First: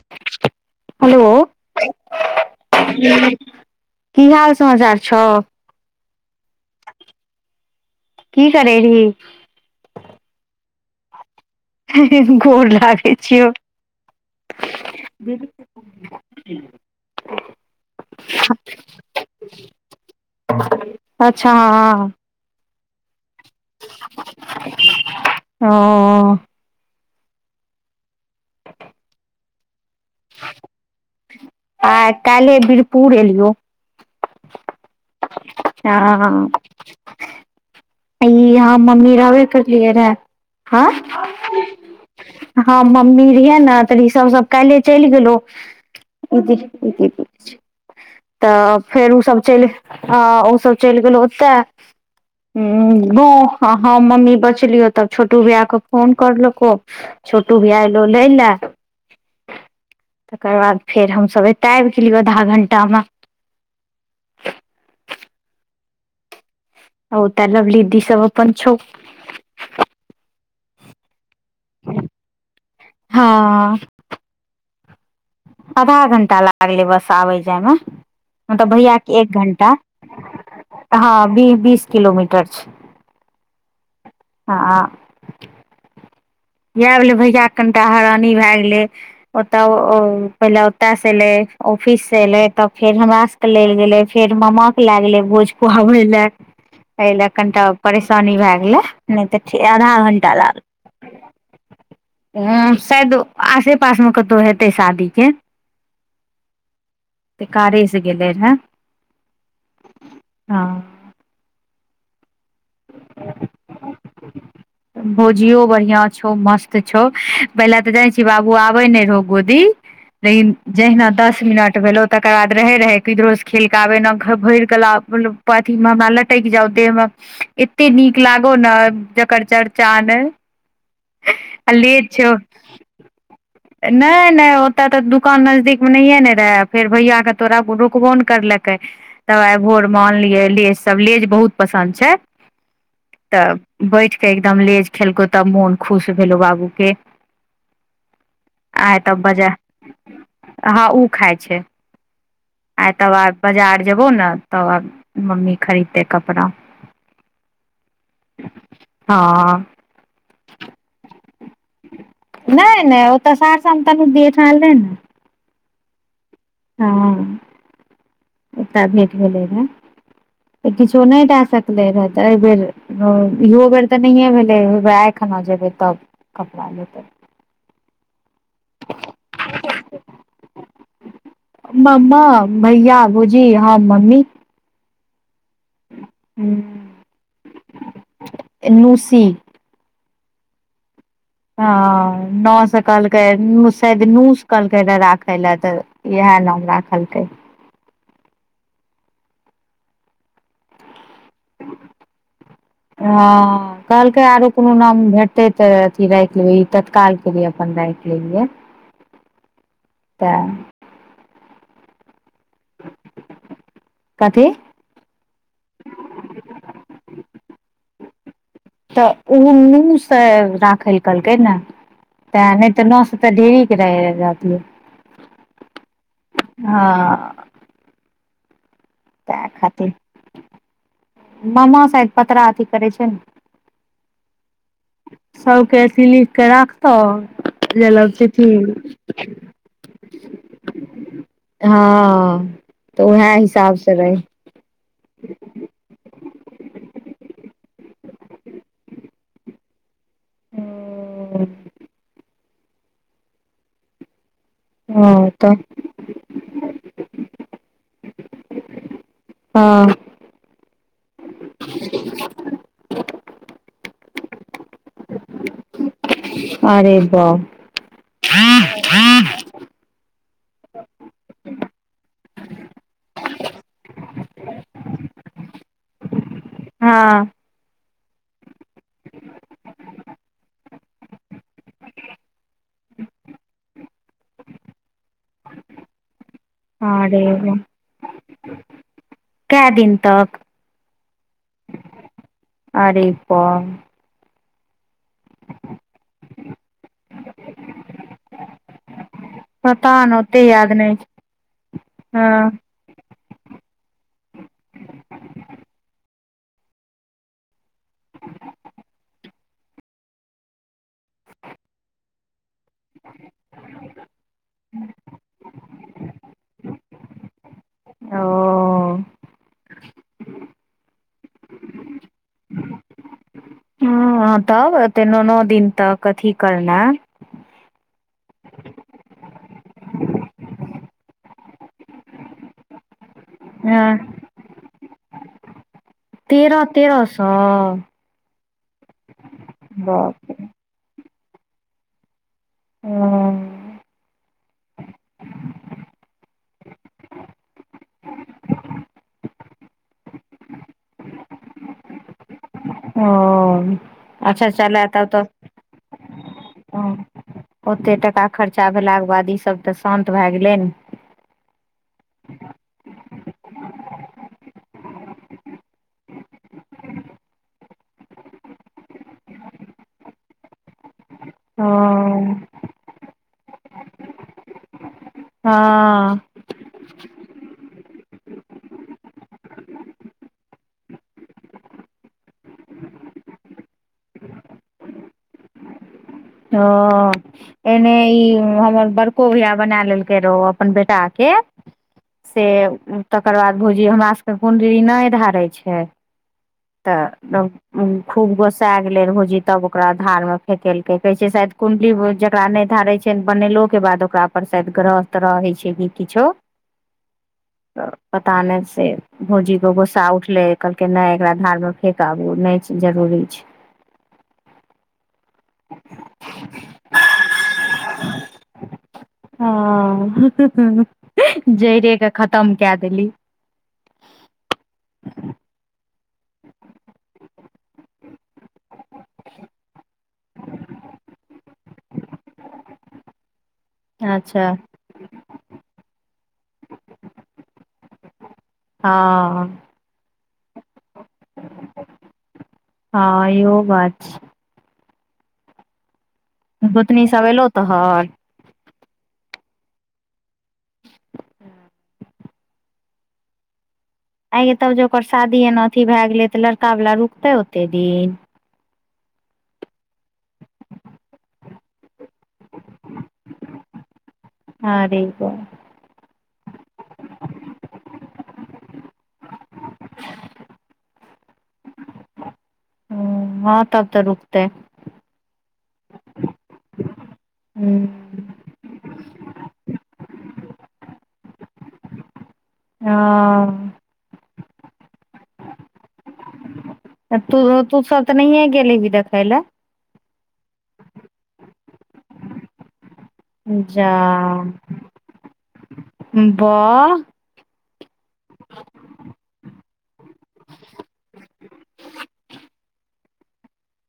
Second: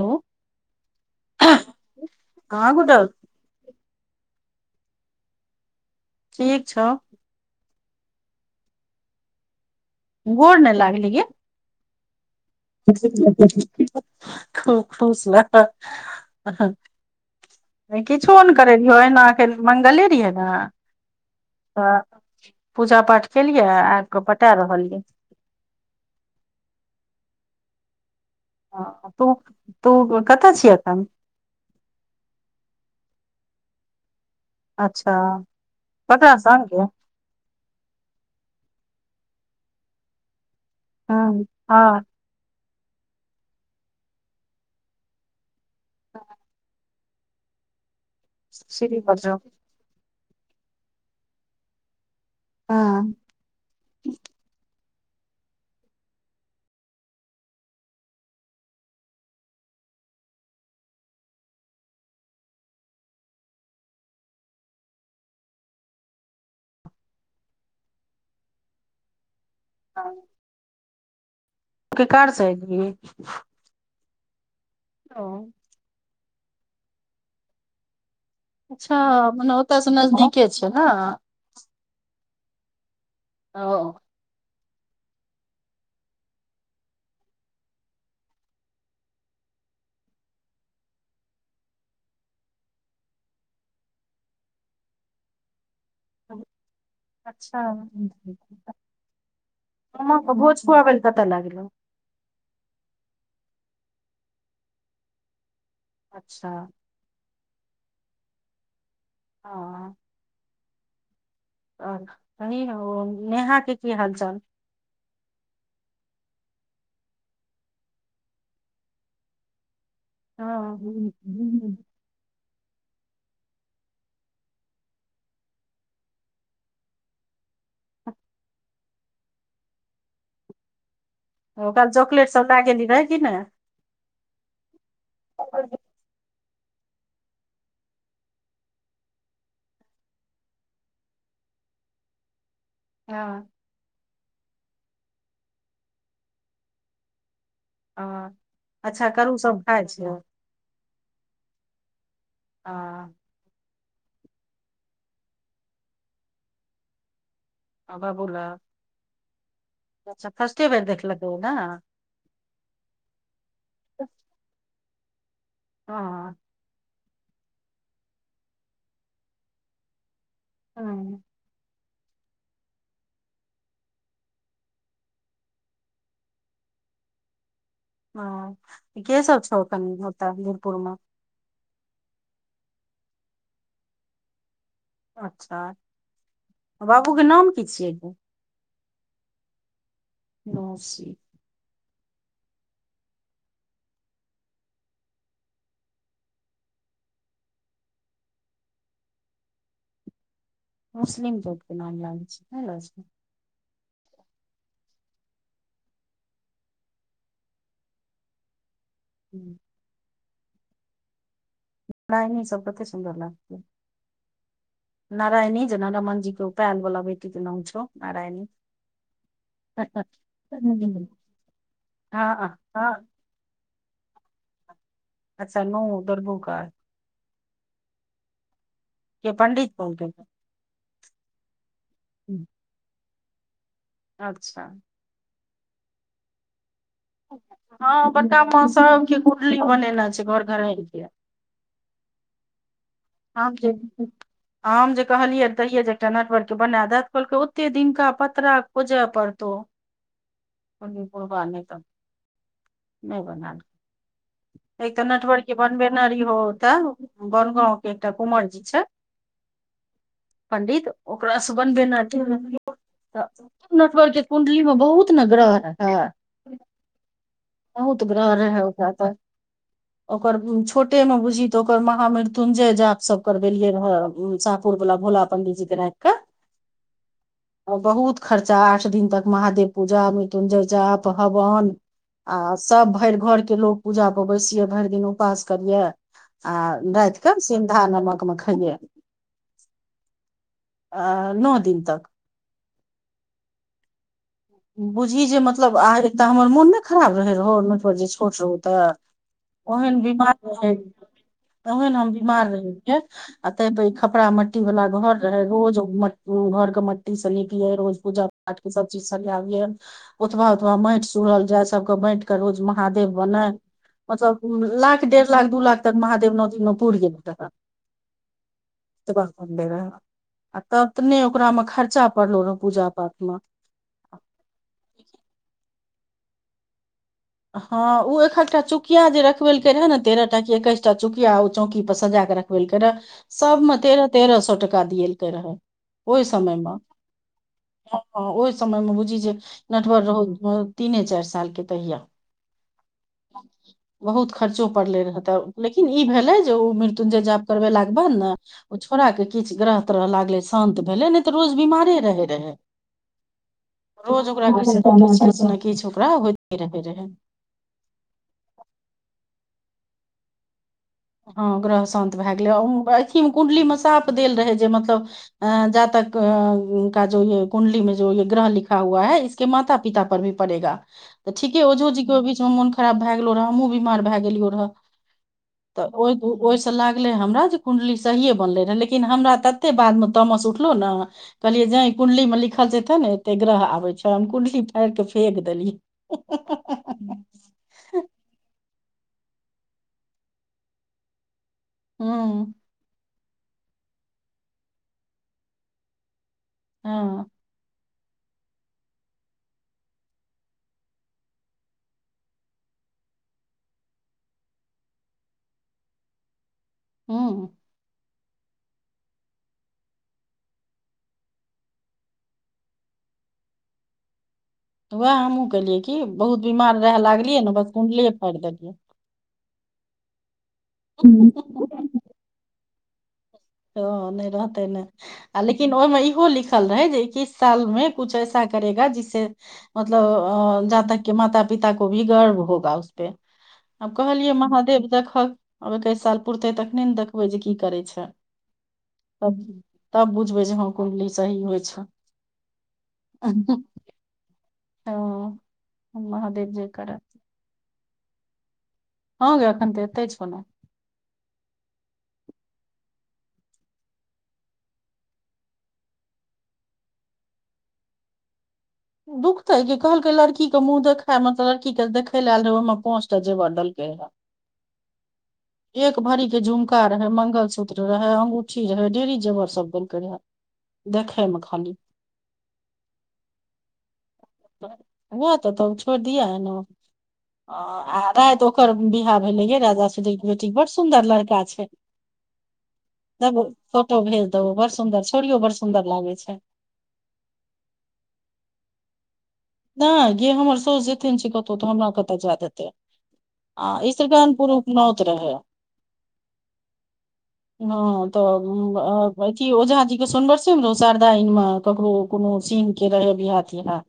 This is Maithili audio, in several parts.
हेलो हेलो हँ गुड्डल की हाल समाचार छौ ठीक छौ की करेरहि गोर नहि लागली गय गोर लागै छियौ खूब खुश ल [inaudible] नहि किछो नहि करैत रहियै अहिनाखिर मंगले रहियै ने अच्छा त हँ पूजा पाठ केलियै आब क पटा रहलियै ह तू तू कतअ छि अखन आ काइले वीरपुर एलियो [inaudible] अच्छा ककरा हँ सनके ई याँ मम्मी रहबे करलियै रहे हँ ह हँ हम मम्मी रहियै ने त ऋषभ सब काल्हिये चलि गेलौ दीदी त सीढ़ी फेर पर ओ जो सब चलि हँ ओसभ चलि गेलहु ओते हु हँ बु् हँ मम्मी बचलीयौ तब छोटू भैया के फोन करलको छोटू भया एलो लै ला तकर बाद फेर हमसभ एते आबि गेलियौ आधा घंटा मे ओ त लवली दि सव अपन छौ हँ के कार स एलही हँ ओ अदहा घण्टा लागलै बस आबय जायमे हं ऽ त ऽ भैया अच्छा के एक मने घंटा ओतयसँ नजदीके छै ने हँ बी बीस किलोमीटर छै ओ हँ आ इएह भेलै भैयाके कनिटा हैरानी भए गेलै ओतऽ ओ ओ पहिले ओतयसँ एलै ऑफिससँ एलै तब फेर हमरा ले गेले फेर मामा के लै गेले भोज खुआबे ले अछा भए गेलै नहि तऽ आधा मामा घंटा के भोज खुआबै [unintelligible] हं शायद आसे पास म कतहु हेतै शादी जे अच्छा त कारे से गेले रहय ह हँ आ बहिन हो नेहा के की हालचाल भौजियो बढ़ियां छौ मस्त छौ पहिले तऽ जाय छिय बाबू आबै नहि रहौ गोदी ल हँ जयना [unintelligible] द दस मिनट भेलौ तकर बाद रहै रहै किधरोसँ खेल कऽ आबै नव घर भरि क लाउ पथी म हमरा लटैक जाउ देह मे एते नीक लागो ने जकर चर्चा ने ओकर चॉकलट सब लागेेल रही की ने नहि नहि ओतऽ तऽ दुकान नजदीकमे नहियए ने रहै फेर भैया के तोरा रुकबोन करलकै तब आइ भोरमे आनलियै लेज तब लेज बहुत पसन्द छै हँ तऽ बैठ कऽ एकदम लेज खेलकौ तब मोन खुश भेलहु बाबूके ओ अच्छा करू सब खाइ छिय हं उ खाइ छै आइ हँ तबा बजार जेबौ ने तब मम्मी खरीद दे कपड़ा आ बाबू ला हँ अच्छा फस्टेबेर देखलकै न नहि नहि ओ तऽ सार सता न द लै ने ह हँ एकटा भेट गेलै रहऽ त किछो हँ नहि दए सकै नले रहै तऽ एहिबर इहो बेर तऽ नहिए भेलै आइ खना जेबै तब कपड़ा लेत हं केसब छौ ओत वीरपुरमे मम्मा भैया भौजी हम मम्मी अच्छा बाबूके नाम की छियै नूसी नोसी ह ह ह न से कहलकै नू शायद नूस कहलकै रह राखे लए तऽ इएह नाम राखलकै मुसलिम लोकोगके नाम लागै छै नहि ल हँ कहलकै आरो कोनो नाम भेटतै तऽ अथी राखि लेबै ई तत्कालके लिए अपन राखि लेलियै [inaudible] तऽ नहि नहि सब कते सुन्दर लागत कथी नारायणी जेना रमणजी को प्याल बला भ बेटी के नाम छौ नारायणी तऽ ओ मुँहसँ राखै लए कहलकै ने हँ तैं नहि तऽ हँ न ऽ ढेरी क रह जाती अच्छा नौ दुर्घ्यू कार ह के तें पंडित खातिर बोलतै मामा शायद पतड़ा अथी करै छै ने अच्छा सब के अथी लिख के राख ह जेना हँ लगय छै बड़का माँ सबके की कुण्डली बनेने छै घर घरैन के हँ तऽ उएह आब हिसाब जेबही से तू रहै हमजे कहलियै दहिये जे एकटा नटवर के बना देत कहलकै ओते दिनका पतरा खोजय पड़तौ पनी बुढ़वा नहि त नहि बना ल नहि तऽ नटवर के बनबेने रहियौ ओत बनगाँव के एकटा कुँवर जी छै हँ पंडित ओकरा से बनबे रहियो तऽ नटवर के कुण्डली में बहुत ने ग्रह रहय अरे बाप बहुत ग्रह रहय ओकरा त ओकर छोटे में बुझी तऽ ओकर महामृत्युंजय जाप सब करबेलियै रहे साहपुर वला भोला पंडिजी के राईख के हँ बहुत खर्चा आठ दिन तक महादेव पूजा मृत्युंजयजाप हवन आ सभ भरि घरके लोक पूजाापर बैसियै भरि दिन उपास करियै आ रात अरे कऽ सिन्धा नमकमे खइिय कए दिन तक अ नओ दिन तक अरे बाप बुझी जे मतलब आह एक हमर मोन नहि खराब रहै रहौ नटवर जे छोट रहौ तऽ पता ओहन ने बीमार ओते याद रहै नहि छै तबे ने हम बीमार हँ रह अ ते खपड़ा मट्टी वालला घर रहे रोज घर के मट्टी से निपिये रोज पूजा पाठ के सब चीज ब उतबा उतबा माटि सुढ़ल जाय सब के बाँट के रोज महादेव बनय लाख डेढ़ लाख दू लाख तक महादेव नौ दिन मे पूर गेल रहे ओ रह आ तब त ने ओकरा मे खर्चा पड़लो रह पूजा पाठ मे ह तब एते न नओ दिन तक अथी करनाय हँ ओ एकहकटा चुकिया जे रखबे लक रहे ने तेरह टा कि एकैस टा चुकिया ओ चौकी पर सजा क रख रखवेल कए रहय सबमे तेरह हँ तेरह सौ टका दिेलकै रहय ओहि समय तेरह मे तेरह सौ ह ओहि समय मे बुझी जे नटवर बाप रे रह तीने चारि सालके तहिया ओ ह बहुत खर्चो पड़लै रह तै लेकिन ई भेलै जे उ मृत्युञ्जय जाप करबेलाके बाद ने ओ छोड़ाके किछु ग्रह त्रह लागलै शान्त भेलै नहि त रोज बिमारे रहै रहै ओ रोज अच्छा ओकरा चलए तब तऽ किछ ने किछु ओकरा होइते रहे रहै ओतेक टाका खर्चा भेलाके बाद ईसभ त शान्त भए गेलै ने हँ ग्रह शान्त भए गेलै अथिमे कुण्डलीमे साप देल रहै जे मतलब अ जातक का जो य कुण्डली मे जो य ग्रह लिखा हुआ है इस कि माता पितापर भी पड़ेगा तऽ ठीके ओ ओझो जी के ओहि बीच मे मोन खराब भए गेलो रहे हमहहुँ बीमार भए गेलियो रहे तऽ ओहि हँ ओहिसँ लागलै हमरा जे कुण्डली सहिए बनलै रहए लेकिन हमरा ततेक बादमे तमस उठलहु ने कहलियै ज कुण्लीमे लिखल छै तेने एते ग्रह आबै छै हम कुण्डली फाड़ क फेक देलियै ह एने ई हमर बड़को भैया बना लेलकै रहो अपन बेटा के से हूँ तकर बाद भौजी हमरा सभके कुण्डली नहि धारै छै हँ तऽ खूब गोसा गेलै भौजी तब ओकरा धार मे फेेकेलकै कहै छै शायद कुण्डली जकरा नहि धारै छै बनेलोके बाद ओकरा पर शायद ग्रह तरह होइ‌छै किछो हूँ त पता नहि से भौजीके गुस्सा उठलै कहलकै नय एकरा धारमे फेक आबू नहि जरूरी छै उएह हमहूँ केलियै कि बहुत बीमार रह लागलियै ने कुण्डलिनी फाइर देलियै ह जइरे के खतम कए देल हॅं नहि रहतै ने आ लेकिन ओहिमे इहो लिखल रहै जे इ किछ साल मे कुछ ऐसा करेगा जिसे मतलब अ जातक के माता पिता को भी गर्व होगा उसपे आब कहलियै अच्छा महादेव देखक आब एकैस साल पुरते तखने ने देखबै जे की करै छै त हँ तब बुझबै जे हँ कुण्डली सही होइ छै बाज ह ‌ हर महादेव जे करय गोतनी सब एलो तोहर हँ गै अखनत एतै‌छौ‌न आई ये तब जे ओकर शादी एना अथी भए गेलै त लड़का वला रुकतै ओते दिन दुःख ते क कहलकै लड़की के मुंह देखाय मतलब लड़की के देखे लए आल रहे ओहिं पोंच त जेवर देलकय‌‌ हन [unintelligible] एक भरी के झुमका रहे मंगलसूत्र रहे अंगूठी रहे डेरी जेवर सब देलकै रहे देखैमे खाली हँ तब त रुकतेै ह त‌तो छोड़ दिया है ने ह राति ओकर बियाह भेलेे राजा सुदी बेटी बड़ सुन्दर लड़का छै देबो फोटो भेज देबो बड़ सुन्दर छोड़ियो बड़ सुंदर लागे छै तू तू सब त नहिए गेल हेबही देखै लए नहि गे हमर साउस जाइते नहि छै कतहु त हमरा कत जाय देतै आ जा इस्रगन पुरुख नौत रहै बाह हँ तऽ अथी ओझा जी के सुनवरसे शारदा आनमे ककरो कोनो सीन के रहै बियाह तियाह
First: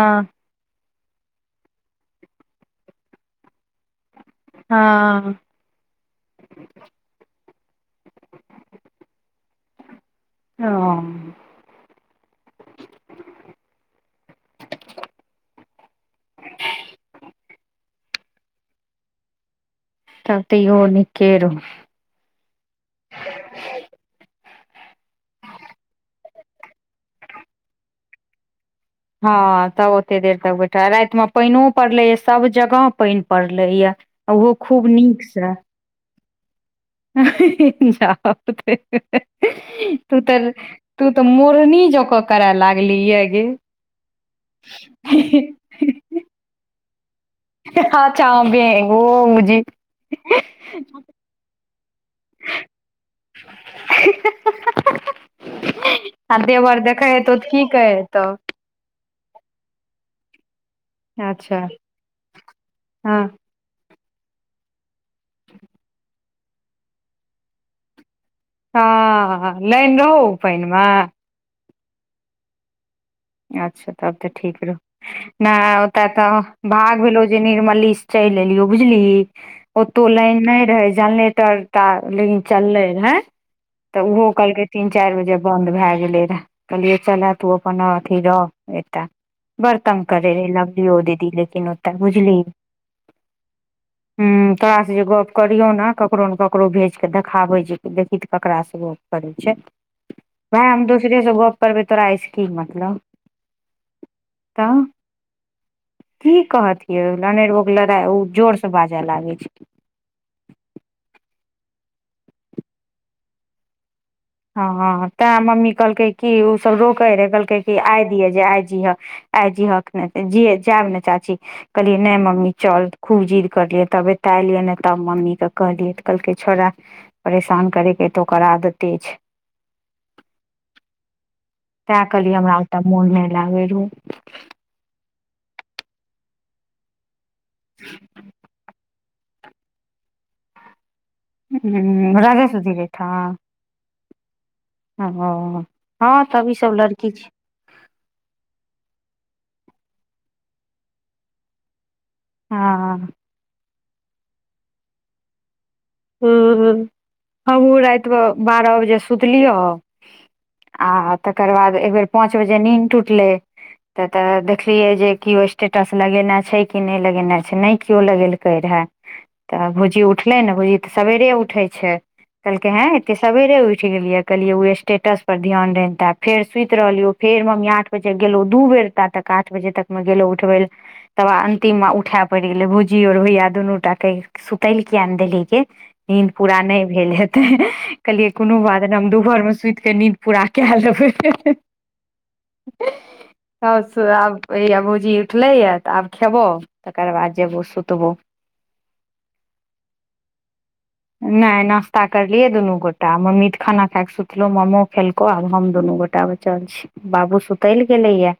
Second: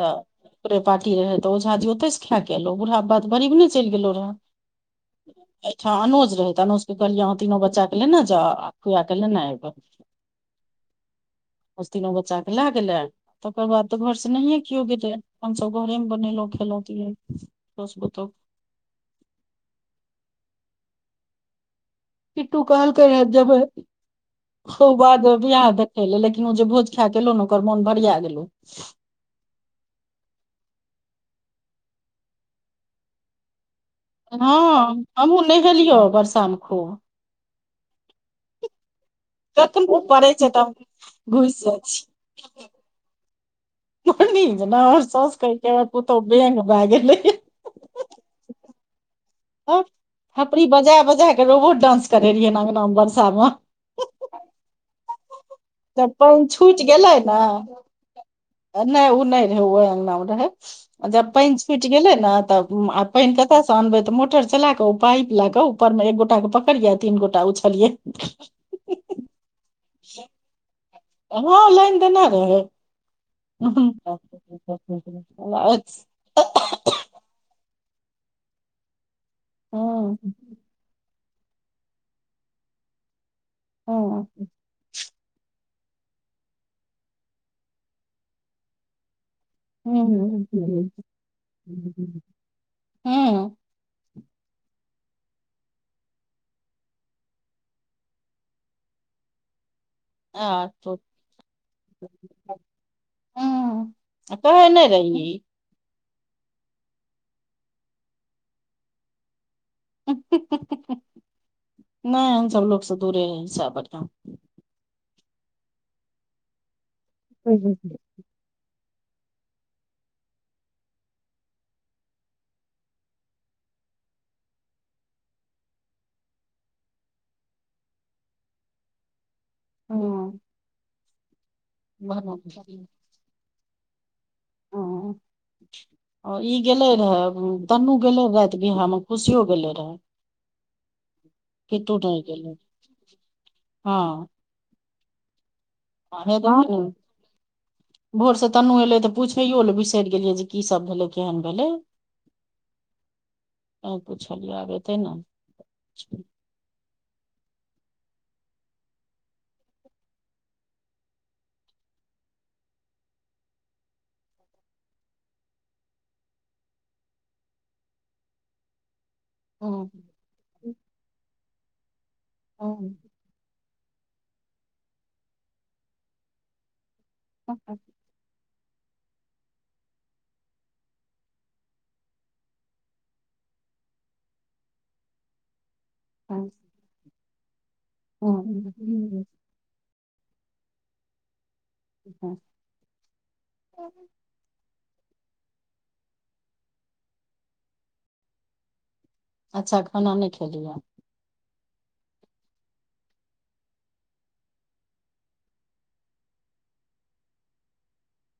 तऽ ओेकरे पार्टी रहै तऽ ओ झााजी ओतहिसँ खा कऽ एलहु बूढ़ा बात गरीब नहि चलि गेलो रहए हँ एहिठाम अनज रहैत अनज के कहलियै अहाँ तीनो बच्चा के लेने जाउ खुआ के लेने एयबै हँ दस तीनो बच्चा के लए गेले तकर बाद तो घर सह को अपनस घरे मे बनेेलो खेलती हैसतो तब तै ओ निके रहौ किट्टू कहलकैये जेबै ओ बाद वियाह देखै लए लेकिन ओ जे भोज खाय कलहु ने ओकर मोन भरिया गेलहु हँ तब ओतेक देर तक बैठल रातिमे पानिओ पड़लैए सभजगह पानि पड़लैए हँ ओहो खूब नीक हमहुँ से नहेलियो बरसामे खूब [inaudible] कतनो तू पड़ै छै तऽ हम तू तऽ घुसि जाइ मोरनी जकाँ करै लागली यै गे को नज न वर सस कै क पूतौ वङंग भागे लै हँ आचआ ओग [unintelligible] सब थोपड़ी बजा बजा क रोबहो डानंस करे रहियै ने अंगना मे बरसा मे जब आ पानि देवर छुटि देखे गेलै हेतौ ने तऽ की कहै हेतौ नहि ओ नहि रहे ओ अंगना मे रहै जब अच्छा पानि छुटि गेले ने तब आ हँ पानि केत स अनबै तऽ मोटर चला के पाइप ल कऽ ऊपर मे एक गोटा के पकड़ियै आ तीन गोटा उछलिये [inaudible] हँ लाइन रहौ ओइ पानि मे हँ लाइन तना रहै आ अच्छा तब तऽ ठीक रहौ नहि ओतऽ तऽ भाग भेलो जे निर्मली से चलि एलियो बुझली ओतौ लाइन नहि रहै जानल तर तटा लेकिन चललै रहे तऽ ओहो कहलकै तीन चारि बजे बंन्द भए गेलै रहे कहलियै चल तू अपन अ धीरो एकटा बर तंग करे रहे लभलियो दीदी लेकिन ओतऽ बुझली हँ तोरासँ जे गप करियौ ने ककरो ने ककरो भेज कऽ देखाबै जे देखीऽ ककरासँ गप करै छै [inaudible] भाय हम दोसरे से गप करबै तोरा अइ सऽ की मतलब कहे तऽ नहि रहि की कहतियै लइो लड़ाइ ओ जोरसँ बाजय लागै छै नहि, हम तऽ सभ लोकसँ दूरे रही सेह बढ़ियाँ हँ हँ तें मम्मी कहलकै की ओ सब रोके रहे कहलकै की आइ जे आइ जी हक आइ जी हक ने जी जायब ने चाची कहलियै नहि मम्मी चल खूब जिद करलियै तब एतय एलियै ने तब मम्मीकेँ कहलियै तऽ कहलकै छौड़ परेशान करे के तऽ ओकरा आदते छै हूंम्म तें कहलि हमरा ओ मोन नहि लागे रहौ हँ, ई गेलै रहै। तन्नू राति बियाहमे गेलै रहै। खुशीहो गेलै रहै नहि हू गेलै [unintelligible] हँ हँ हँ नी तब ई सब [unintelligible] लड़की छै भोर से तन्नू एलै तऽ पूछैयो लए बिसरि गेलियै जे की सब भेलै केहन भेलै हँ त पूछल आब एतै ने हूंम्म हमहूँ रातिमे बारह बजे सुतलियै आ तकर बाद एकबेर पाँच बजे नीन्द टूटलै तऽ तऽ देखलियै जे केओ स्टेटस लगेना छै कि नहि लगेना छै नहि केओ लगेलकै रहए [inaudible] तऽ भौजी उठलथि ने। भौजी तऽ सवेरे उठैत छथि। कहलथिनहे, एते सवेरे उठि गेलियै कहलिए ओ स्टेटस पर ध्यान देने हेतय फेर सुति रहलिए फेर मम्मी आठ बजे जे गेलहुँ दू बेर ता तक आठ बजे तक मे गेलो उठबौ ले तब अंतिम उठायए पड़ि गेले भुजी और भोया दुनू टा के सुतल कियान देलही के नीद पूरा अच्छा नहि भेल हेते कहलियै कोनो बात ने हम दुपहर मे सुति क नींद पूरा कए लेबै सब आब ओहि भुजी उठलै यऽ तऽ आब खेबौ तकर बाद जेबौ सुतबौ अच्छा खाना नहि खेलिये नै नास्ता करलियै दुनू गोटा मम्मी त खाना खाय क सुतलो ममो खेलको आब हम दुनू गोटा तब चल छी बाबू सुतैल गेलैया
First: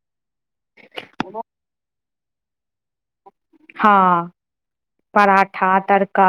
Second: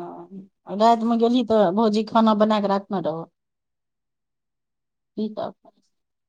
रातिमे गेलहुँ तँ भौजी खाना बना कऽ राखने रहौ। हँ की सब पराठा तर